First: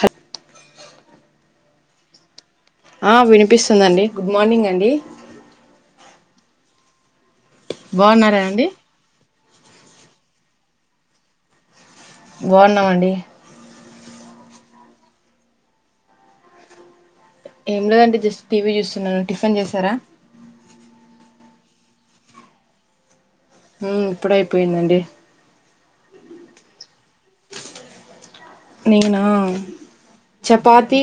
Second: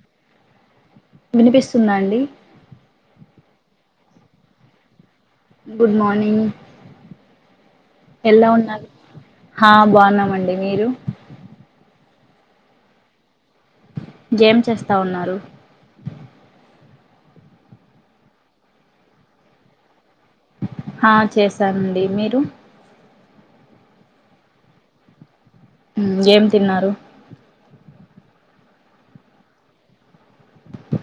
హ వినిపిస్తుందా అండి. ఆ వినిపిస్తుందండి. గుడ్ మార్నింగ్ అండి. Good morning. బావున్నారా ఎలా అండి. ఉన్నారు హా బావున్నామండి. మీరు? బాగున్నామండి ఏం చేస్తా ఉన్నారు ఏం లేదండి జస్ట్ టీవీ చూస్తున్నాను టిఫిన్ చేసారా ఆ చేశానండి మీరు ఉమ్ ఇప్పుడే అయిపోయింది అండి ఉ ఏం తిన్నారు నేనా చపాతి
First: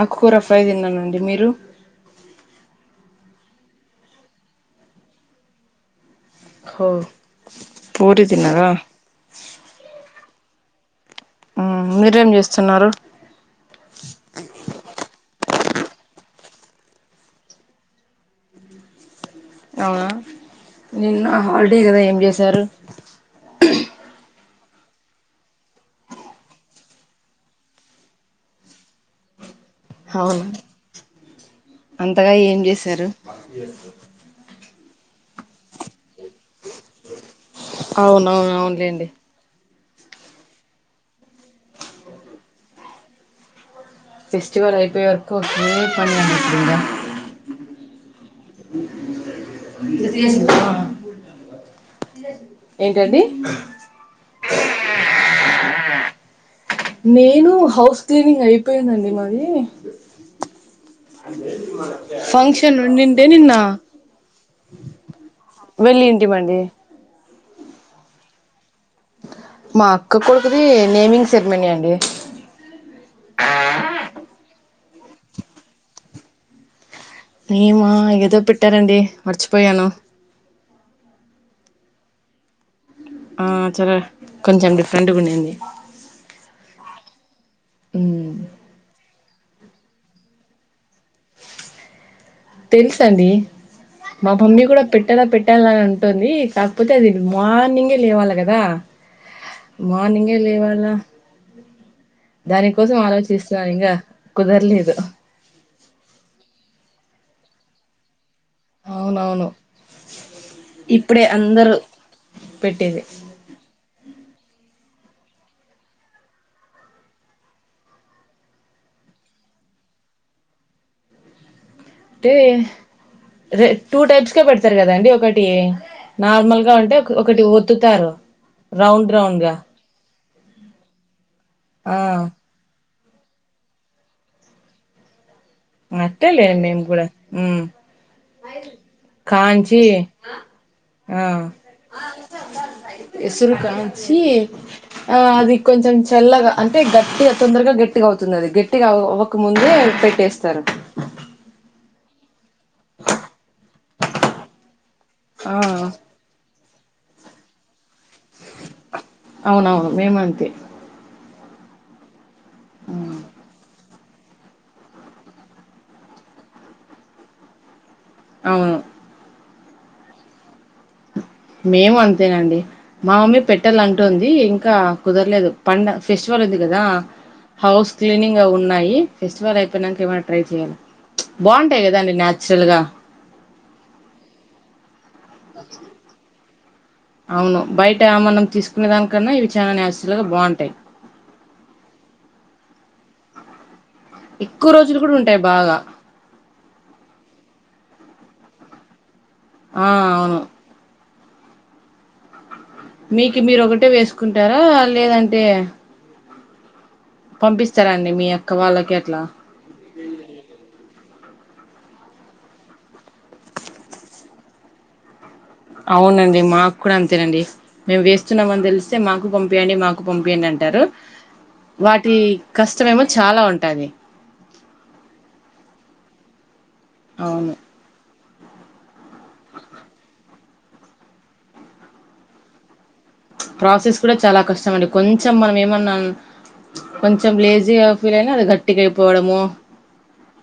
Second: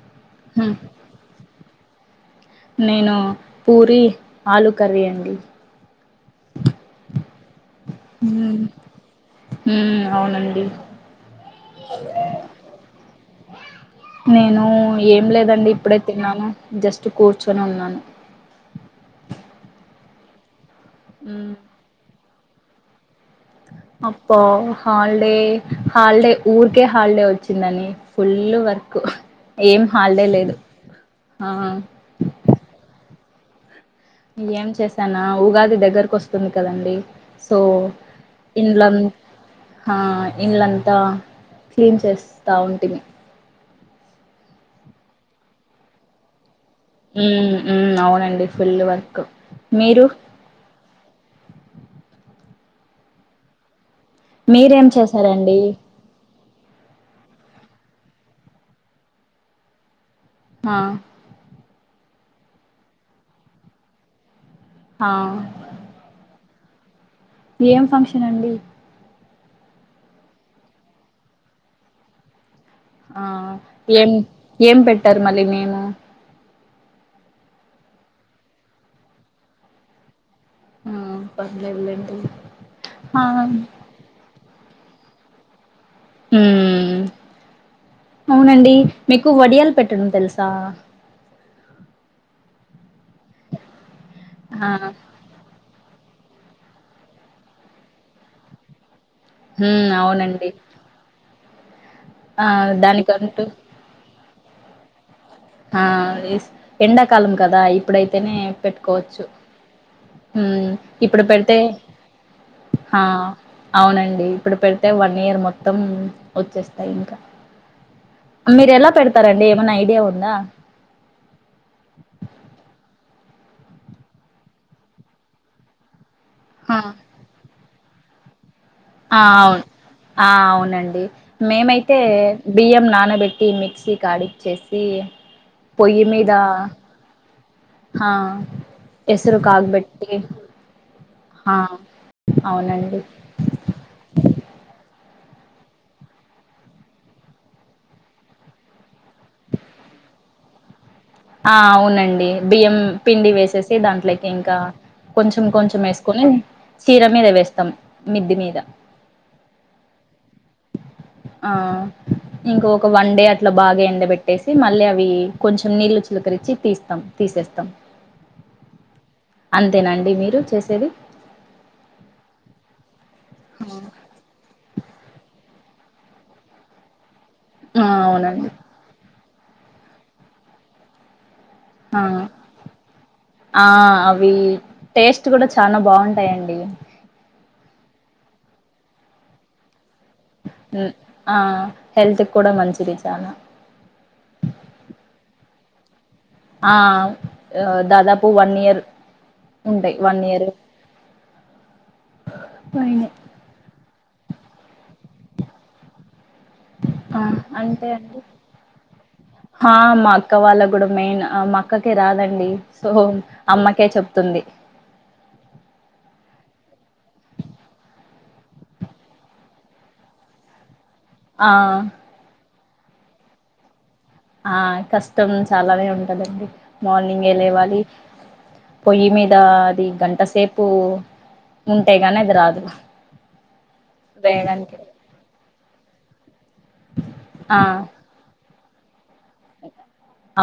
ఆకూర ఫ్రై హ్మ్. తిన్నానండి మీరు నేను పూరి ఆలు కర్రీ అండి హొ ఉ ఉ అవునండి ఉమ్ మీరేం చేస్తున్నారు నేను ఏం లేదండి ఎప్పుడే తినను జస్ట్ కూర్చొని ఉన్నాను అవునా నిన్న మ్మ్ హాలిడే కదా ఏం చేసారు అ అప్ప హాలిడే హాలిడే ఊరికే హాలిడే వచ్చిందని ఫుల్ వర్క్ కు ఏం హాలిడే అవును లేదు ఆ బకీ ఎంత ఏం చేసానా ఉగాది దగ్గరకు వస్త టుంది కదండి సో అవునవును ఇంట్ల అవునులేండి ఆ ఇంలంతా క్లీన్ చేస్తా ఉంటిమి ఫెస్టివల్ అయిపోయవరకు ఒకే పని అనుకుందాం ఉ ఉ అవునండి ఫుల్ వర్క్ మీరు ఏంటండి డి నేను హౌస్ క్లీనింగ్ అయిపోయిందండి మాది ఆ ఫంక్షన్ ఉండిండే నిన్న ఆ వెళ్ళింటిమండి ఏం ఫంక్షన్ అండి మా అక్క కొడుకుది నేమింగ్ సెరిమనీ అండి ఆ ఏం ఏం పెట్టారు మళ్ళీ నేము నేమా ఏదో పెట్టారండి మర్చిపోయాను ఆ పర్లేదు లెండి ఆ చాలా కొంచెం డిఫరెంట్గా ఉండంది ఉమ్ మ్ అవునండి మీకు వడియాలు పెట్టడం తెలుసా తెలుసండి మా మమ్మీ ఆ కూడా పెట్టలా పెట్టాలంట ఉంటుంది కాకపోతే అది మార్నింగే లేవాలి కదా ఉమ్ మార్నింగే అవునండి లేవాలా ఆ దాని కోసం దానికంటూ ఆలోచిస్తాన్నాను ఇంకా కుదరలేదు ఆ ఎస్ ఎండాకాలం కదా ఇప్పుడైతేనే పెట్టుకోవచ్చు అవునవును ఉమ్ ఇప్పుడు ఇప్పుడే పెడితే అందరూ హా పెట్టేది అవునండి ఇప్పుడు పెడితే వన్ ఇయర్ మొత్తం వచ్చేస్తాయి ఇంకా మీరు ఎలా పెడతారండి ఏమైనా ఐడియా ఉందా అంటే ర టూ టైప్స్ గా పెడతారు కదాండి ఒకటి నార్మల్ గా ఆ ఉంటే ఒకటి ఒత్తుతారు రౌండ్ ఆ రౌండ్ గా అవును ఆ అవునండి ఆ మేమైతే బియ్యం నన పెట్టి మిక్సీ ఆడిచేసి అంతెలేండి మేము కూడా ఉమ్ ఆ ఎసురు కాంచి కాగబెట్టి ఆ అవునండి ఎసరు కంచి ఆ అది కొంచెం చల్లగా అంటే గట్టిగా తొందరగా గట్టిగా అవుతుంది అది గట్టిగా అవకముందే పెట్టే స్తారు ఆ అవునండి బియ్యం పిండి వేసేసి దాంట్లోకి ఇంకా కొంచెం ఆ కొంచెం వేసుకొని చీర మీద వేస్తాం మిద్ది మీద అవునవును మేమంతే ఆ ఇంక ఒక వన్ డే అట్ల బాగా ఎండబెట్టేసి మళ్ళీ అవి కొంచెం నీళ్ళు చల్ చిలకరిచ్చి తీస్తాం తీసేస్తాం అవును అంతేనా అండి మీరు చేసేది మేము అంతేనండి మా మమ్మీ ఆ పెట్టాలంటుంది ఇంకా కుదరలేదు పండ ఫెస్టివల్ ఉది కదా ఆ! హౌస్ క్లీనింగ్ అవునండి అవి ఉన్నాయి ఫెస్టివల్ అయిపోయినాక ఏమైనా ట్రై చేయాలి అంతే ఆ కదండి నాచురల్ గా ఆ అవి టేస్ట్ కూడా చానా బాగుంటాయం డి అవును బయట ఆ మనం తీసుకునే దానికన్నా ఇవి చాలా నాచ్ ఉమ్ ఆ హెల్త్ కూడా మంచిది చానా ఎక్కువ రోజులు కూడా ఉంటాయి బాగా ఆ దాదాపు ఉ వన్ ఇయర్ ఆ! ఉంటాయి వన్ అవును. ఇయర్ మీకు మీరు ఒకటే వేసుకుంటారా లేదంటే ఆ అంటే పంపిస్తారా అండి మీ అక్క వాళ్ళకి అట్లా? హా మా అక్క వాళ్ళ కూడా మెయిన్ ఆ మా అక్కకే రాదండి సో అమ్మకే చెప్తుంది అవునండి మాకు కూడా అంతేనండి మేము వేస్తున్నామని తెలిస్తే మాకు పంపియండి మాకు పంపియండి అంటారు ఆ! వాటి కష్టమేమో చాలా ఉంటాది ఆ కష్టం చాలానే ఉంటదండి మార్నింగ్ ఎ అవును లేవాలి పోయ్యి మీద్ దా అది గంట సేపు ఉంటే గానీ అది రాదు ప్రాసెస్ కూడా చాలా కష్టం వేయడానికి. అండి కొంచెం మనం ఏమన్నా కొంచెం ఆ! లేజీగా ఫీల్ అయినా అది గట్ ట్టిగా అయిపోవడము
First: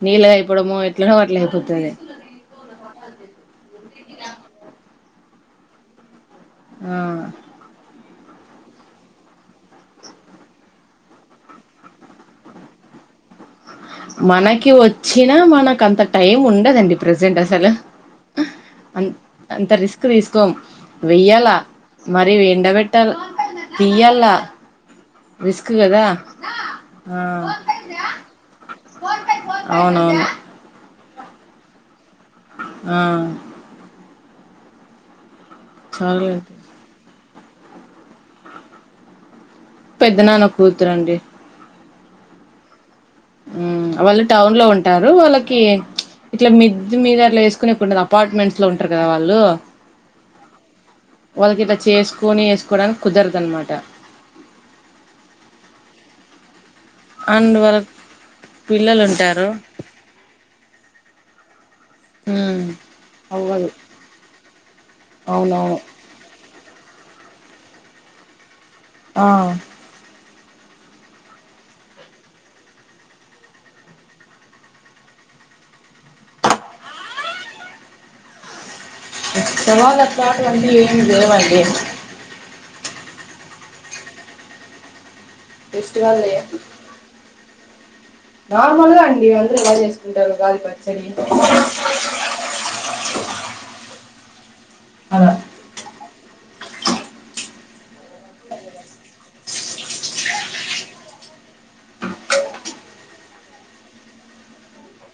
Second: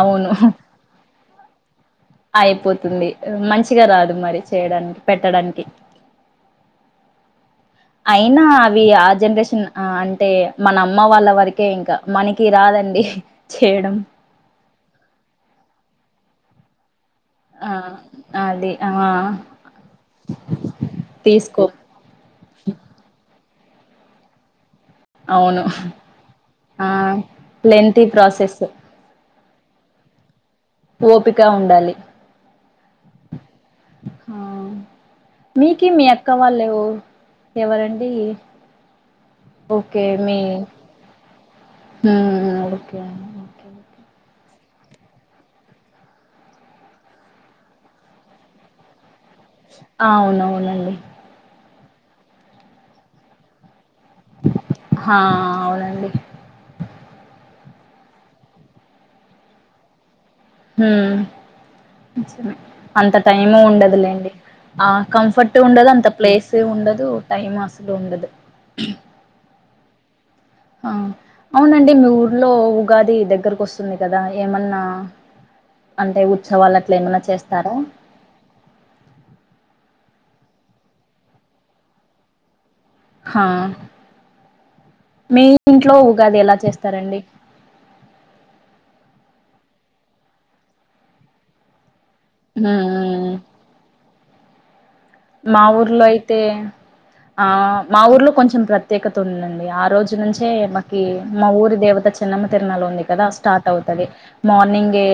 అవును. నీళ్ళగా అయిపోవడము ఎట్లనో అట్ల అయిపోతుంది అయిపోతుంది మంచిగా రాదు మరి చేయడానికి పెట్టడానికి ఆ అయినా అవి ఆ జనరేషన్ ఆ అంటే మన అమ్మ వాళ్ళ వరకే ఇంకా మనకి రాదండి చేయడం. మనకి వచ్చినా మనకు అంత టైం ఉండదండి ప్రజెంట్ అసలు ఆదే అన్ అంత రిస్క్ తీసుకోం వెయ్యాలా తీసుకోం. మరి ఎండబెట్టాల తియ్యాల అవును రిస్క్ కదా ఆ లెంతీ ప్రాసెస్ అవునవును ఓపిక ఉండాలి ఆ ఆ మీకీ మీ చాలు అక్కవళ్ లేవ్ ఎవరండి ఓకే మీ పెద్దనాన్న కూతురండి ఆ ఓకే ఓకే ఉమ్ వాళ్ళు టౌన్ లో ఉంటారు వాళ్ళకి ఇట్లా మిద్ మీద అట్ల వేసుకునేకి ఉండదు అపార్ట్మెంట్స్ లో ఉంటారు కదా వాల్ ఆ వునవునండి వాళ్ళకి ఇట్ల చేసుకుని వేసుకోవడానికి కుదరదు అనమాట హా అవునండి అండ్ వారక్ పిల్లలుంటారు ఉమ్. మ్మ్ అంత టైంము అవ్వదు ఉండదులేండి ఆ కంఫర్ట్ అవునవును ఉండదు అంత ప్లేస్. సే ఉండదు టైం అస్సలు ఉండదు. ఆ ఆ అవునండి మీ ఊర్లో ఉగాది దగ్గరకు వస్తుంది గదా ఏమన్నా అంటే ఉత్సవాలు అట్లా ఏమైనా చేస్తారా. ఉస్సవాలు అట్లాంటివన్నీ ఏం లేవండి. ఆ మీ ఇంట్లో ఫెస్టివల్ ఉగాది ఎలా చేస్తారండి. నార్మల్గా అండి అందరు ఎలా జేసుకుంటారు ఉగాది పచ్చడి. ఉమ్ ఉమ్ ఉమ్. అలా మా ఊర్లో ఐతే. ఆ మా ఊర్లో కొంచెం ప్రత్యేకత ఉందండి ఆ రోజు నుంచే మాకి మా ఊరి దేవత చెన్న. మ తిర్నాలుంది కదా స్టార్ట్ అవుతది మార్నింగే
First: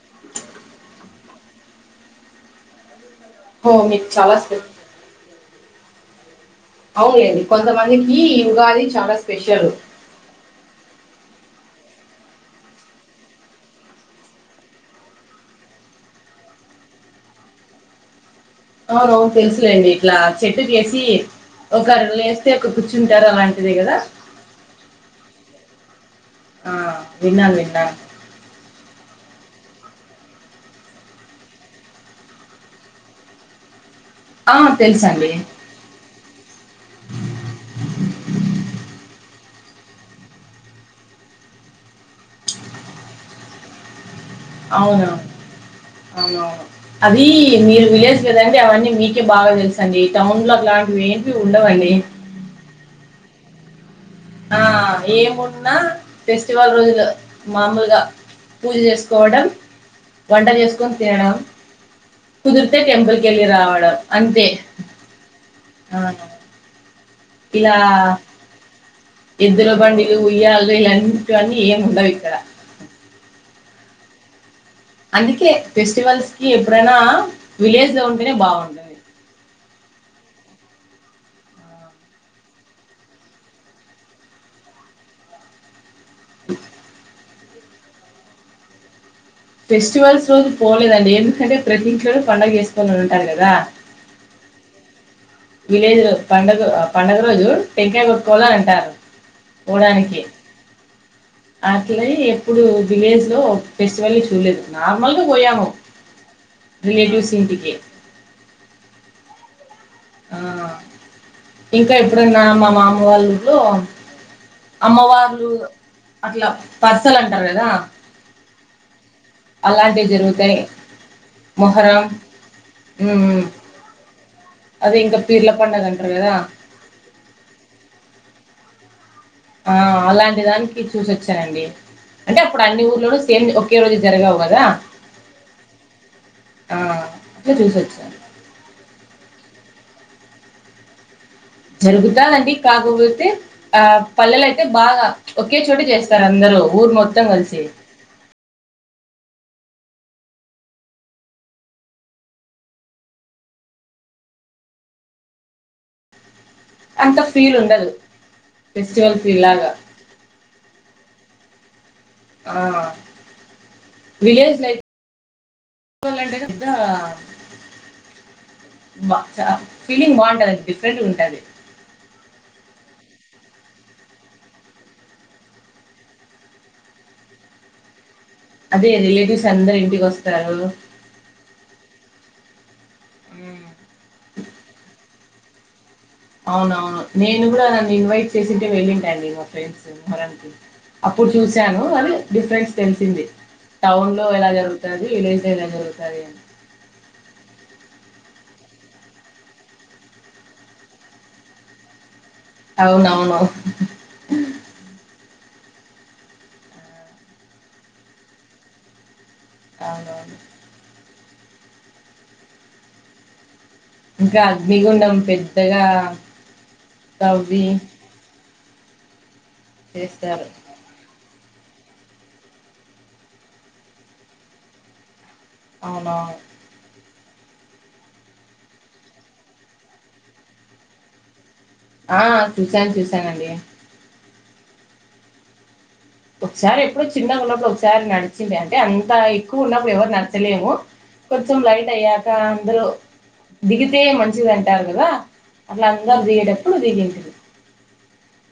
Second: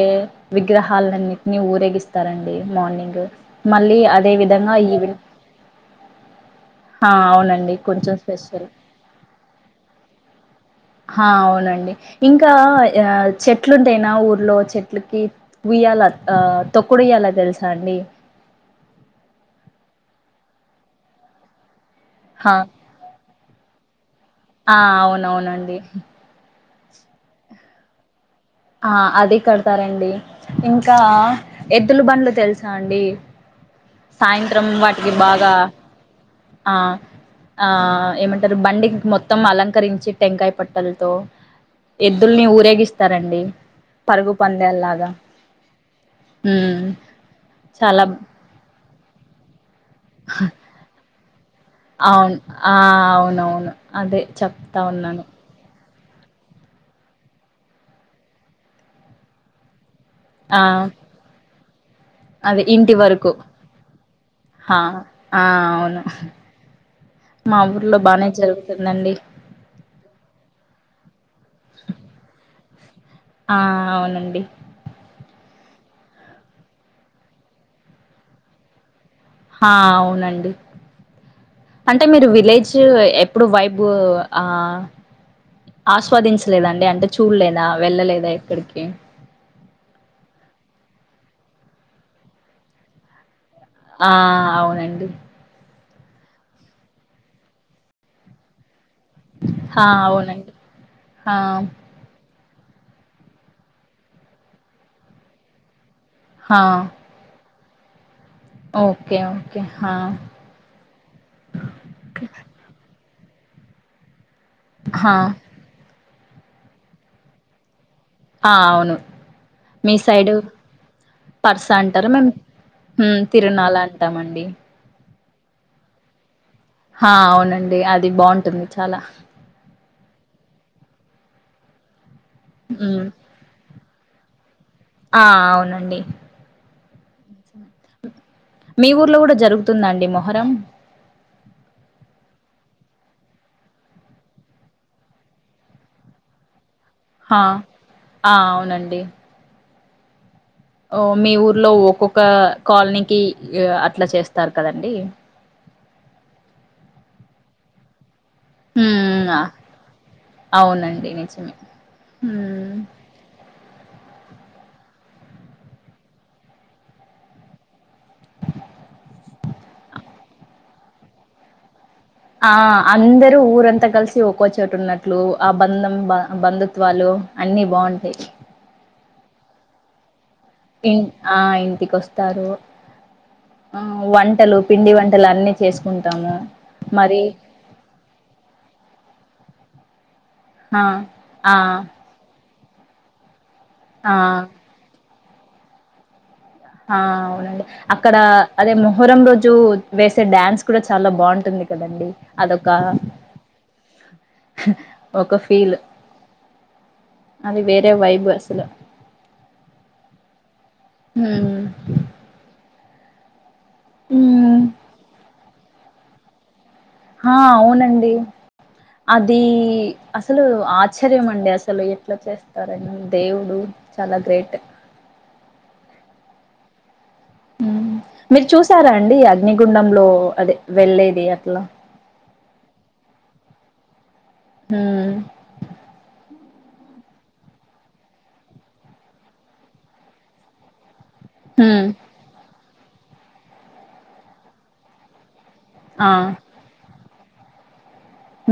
విగ్రహాలన్నిటిని ఊరేగిస్త. స్థారండి మనింగ్ ఓ మళ్ళీ మీకు అదే చాలా స్పె విదంగా. ఆ అవునలేండి అవునండి కొంచెం కొంతమందికి స్పెషల్ ఉగాది చాలా స్పెషలు. హా అవునండి ఇంకా ఆ చెట్లుంటాయినా ఊర్లో చెట్లకి. ఇ్యలా ఆ తొక్కుడియ్యల తెలుసా అండి. అవును తెలుసులేండి ఇట్లా చెట్టు కేసి. ఒకరు లేస్తే హా ఒక కూర్చుంటారు అలాంటిదే గాదా. ఆ అవునవునండి ఆ విన్నా విన్నా. ఆ అది కడతారండి. ఇంకా ఎద్దులు బడ్లు తెలుసా అండి. ఆ సాయంత్రం వాటికి తెలుసండి బాగా ఆ. ఆ ఏమంటారు బండికి మొత్తం అలంకరించి టెంకాయ పట్టలతో. ఎద్దుల్ని ఊరేగిస్తారండి. పరుగు పందేలాగా. అవునవును అవునవును అది మీరు చాలా విలేజ్ గదండి అవన్నీ మీ. బాగా తెలుసండి ఈ టౌన్ లో అలాంటివేమ్. అవున్ ఆ అవునవును. అదే ఆ చెప్తా ఉన్నాను ఏమున్నా. ఫెస్టివల్ రోజులు మామూలుగా పూజ చేసుకోవడం. వంట ఆ చేస్కొని తినడం. అదే కుదిరితే ఇంటి టెంపుల్ వరకు కేళ్ళి రావడం అంతే ఆ అవును. మా ఇలా ఊర్లో బానే జరుగుతుందండి ఎద్దుల బండిలు ఉయ్యాళ్ళు ఇలాంటి. కానీ ఏం ఉండవ్ ఇక్కడ. ఆ అవునండి అందుకే ఫెస్టివల్స్ కి ఎప్పుడైనా విలేజ్ లో ఉంటేనే బాగుంటది. హ అవునండి. అంటే మీరు విలేజ్ ఎప్పుడు వైబు ఆ. ఆస్వాదించలేదండి అంటే చూడలేదా వెళ్ళలేదా ఎక్కడికి. ఫెస్టివల్స్ రోజు పోలేదండి ఎందుకంటే ప్రతి ఇంట్లోను పండుగ చేసుకొని ఉంటారు గాద. ఆ అవునండి. విలేజ్ లో పండుగ ఆ పండుగ రోజు టెంకాయ కొట్టుకోవాలని అంటారు. హా ఉడానికి అవునండి హా అట్లే. ఇప్పుడు విలేజ్ లో ఫెస్టివల్ ని చూలేదు నార్మల్ గా పోయాము. హా రెలెటివ్స్ ఇంటికి. Okay okay. హా ఆ ఇంకా ఎప్పుడన్నా మా మామ వాళ్ళ ఊర్లో. హా అమ్మవార్లు అట్లా పర్సల్ అంటారు గాద. ఆ అవును మీ సైడు జరుగుతాయి పర్స మొహరం అంటారు మేము ఉ తిరునాలంటామండి ఇంగ పీర్ల పండగ అంటరు కదా హ అవునండి అది బాగుంటుంది చాలా ఆ అలాంటి దానికి చూసోచ్చానండి అంటే అప్పుడు అన్ని హ్మ్ ఊర్లోనూ సేమ్ ఒకే ఒకేరోజే జరగవు గదా ఆ అవునండి ఆ ఇప్పుడే చూసోచ్చాను మీ ఊర్లో కూడా జరుగుతుంద అండీ మొహరం జరుగుతాదండి కాకపోతే ఆ పల్లెలు అయితే బాగా ఒకే చోట చేస్తారు అందరు ఊర్ మొత్తం హా కలిసి ఆ అవునండి ఓ మీ ఊర్లో ఒక్కొక్క కాలనీకి ఇ అట్లా చేస్తారు కదండి [inaudible] అంత ఫీల్ ఉండదు ఫెస్టివల్ ఫీల్ లాగ దే నీచమే ఆ విలేజ్ లై [unintelligible] లంటెనె అబ చ ఫీలింగ్ బాగుంటదది డిఫరెంట్ ఉంటది ఆ అందరూ ఊరంతా కలిసి ఒక్కోచోటు ఉన్నట్లు ఆ బంధం బ బంధుత్వాలు ఉ అన్ని బాగుంటయి ఇగ రిలేటివ్స్ అందరు ఇంటికి వస్ ఇం ఆ ఇంటికొస్తారు ఆ వంటలు పిండి వంట టలన్నీ చేసుకున్ అవునవును నేను కూడా నను ఇన్వైట్ చేసింటే వెళ్ళింటండి మా ఫ్రెండ్స్ మొహరనికి ఆ అప్పుడు ఆ చూసాను అది డిఫరెన్ట్స్ తెలిసింది టౌన్ ఆ లో ఎలా జరుగుతాది అని విలేజ్ లో ఎలా జరుగుతది అని ఆ అవునండి అక్కడ అదే మొహరం రోజు వేసే డాన్స్ కూడా చాలా బాగుంటుంది తె కదండి అది ఒక అవునవును ఒక ఫీలు అది వేరే వైబ్ అసలు అవునవును ఊ ఇంకా అగ్నిగుండం పెద్దగా ఆ తవ్వి అవునండి అది అసలు చేస్తారు ఆశ్చర్యం అండి అండి అసలు ఎట్లా చేస్తారన్ దేవుడు చాలా గ్రేట్ అవునా ఉమ్ మీరు చూసారా అండి అగ్నిగుండంలో అదే వెళ్ళేది అట్లా ఆ చూసాను చూసానండి ఊ ఒకసారి ఎప్పుడో చిన్నగున్నపుడు ఒకసారి నడిచింది అంటే అంత ఎక్కువ ఉన్నప్పుడు ఎవరు నడతలేరు కొంచెం ఉమ్ లైట్ అయ్యాక అందరూ దిగితే మంచిదంటారు కదా అట్లా ఆ అందరు దిగేటప్పుడు దిగింటిని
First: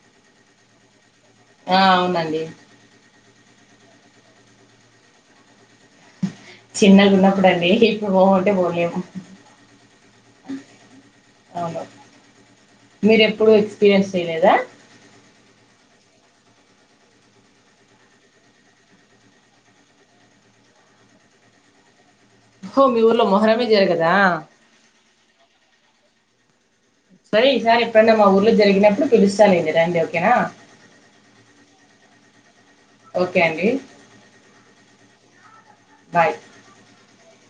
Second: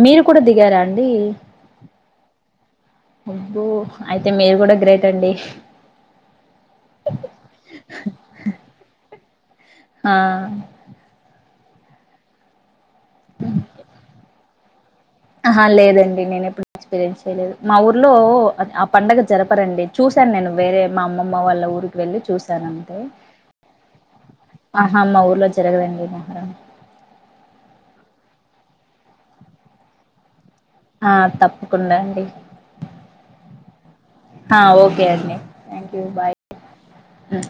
మీరు కూడా దిగారా అండి ఆ అవునండి అబ్బో అయితే మీరు కూడా గ్రేట్ అండి చిన్నగున్నప్పుడండి ఇప్పుడు పోమంటే పోలేము ఆ అవును మీరు ఎప్పుడు ఎక్స్పీరియన్స్ చేయలేదా ఆ లేదండి నేను ఎప్పుడు ఎక్స్పీరియన్స్ చేయలేదు మా ఊర్లో ఆ పండగ జరపరండి చూశాను నేను వేరే మా అమ్మ వాళ్ళ ఊరికి వెళ్ళి చు ఓ చూసానంతే మీ ఊర్లో మొహరమే జరగదా ఆహా మా ఊర్లో జరగదండి మొహరం సరే ఈ సారి ఎప్పుడన్నా మా ఊర్లో జరిగినప్పుడు పిలుస్తాలెండి ఓకేనా ఆ తప్పకుండా అండి ఓకే అండి ఆ ఓకే అండి థ్యాంక్ యూ బాయ్ ఉమ్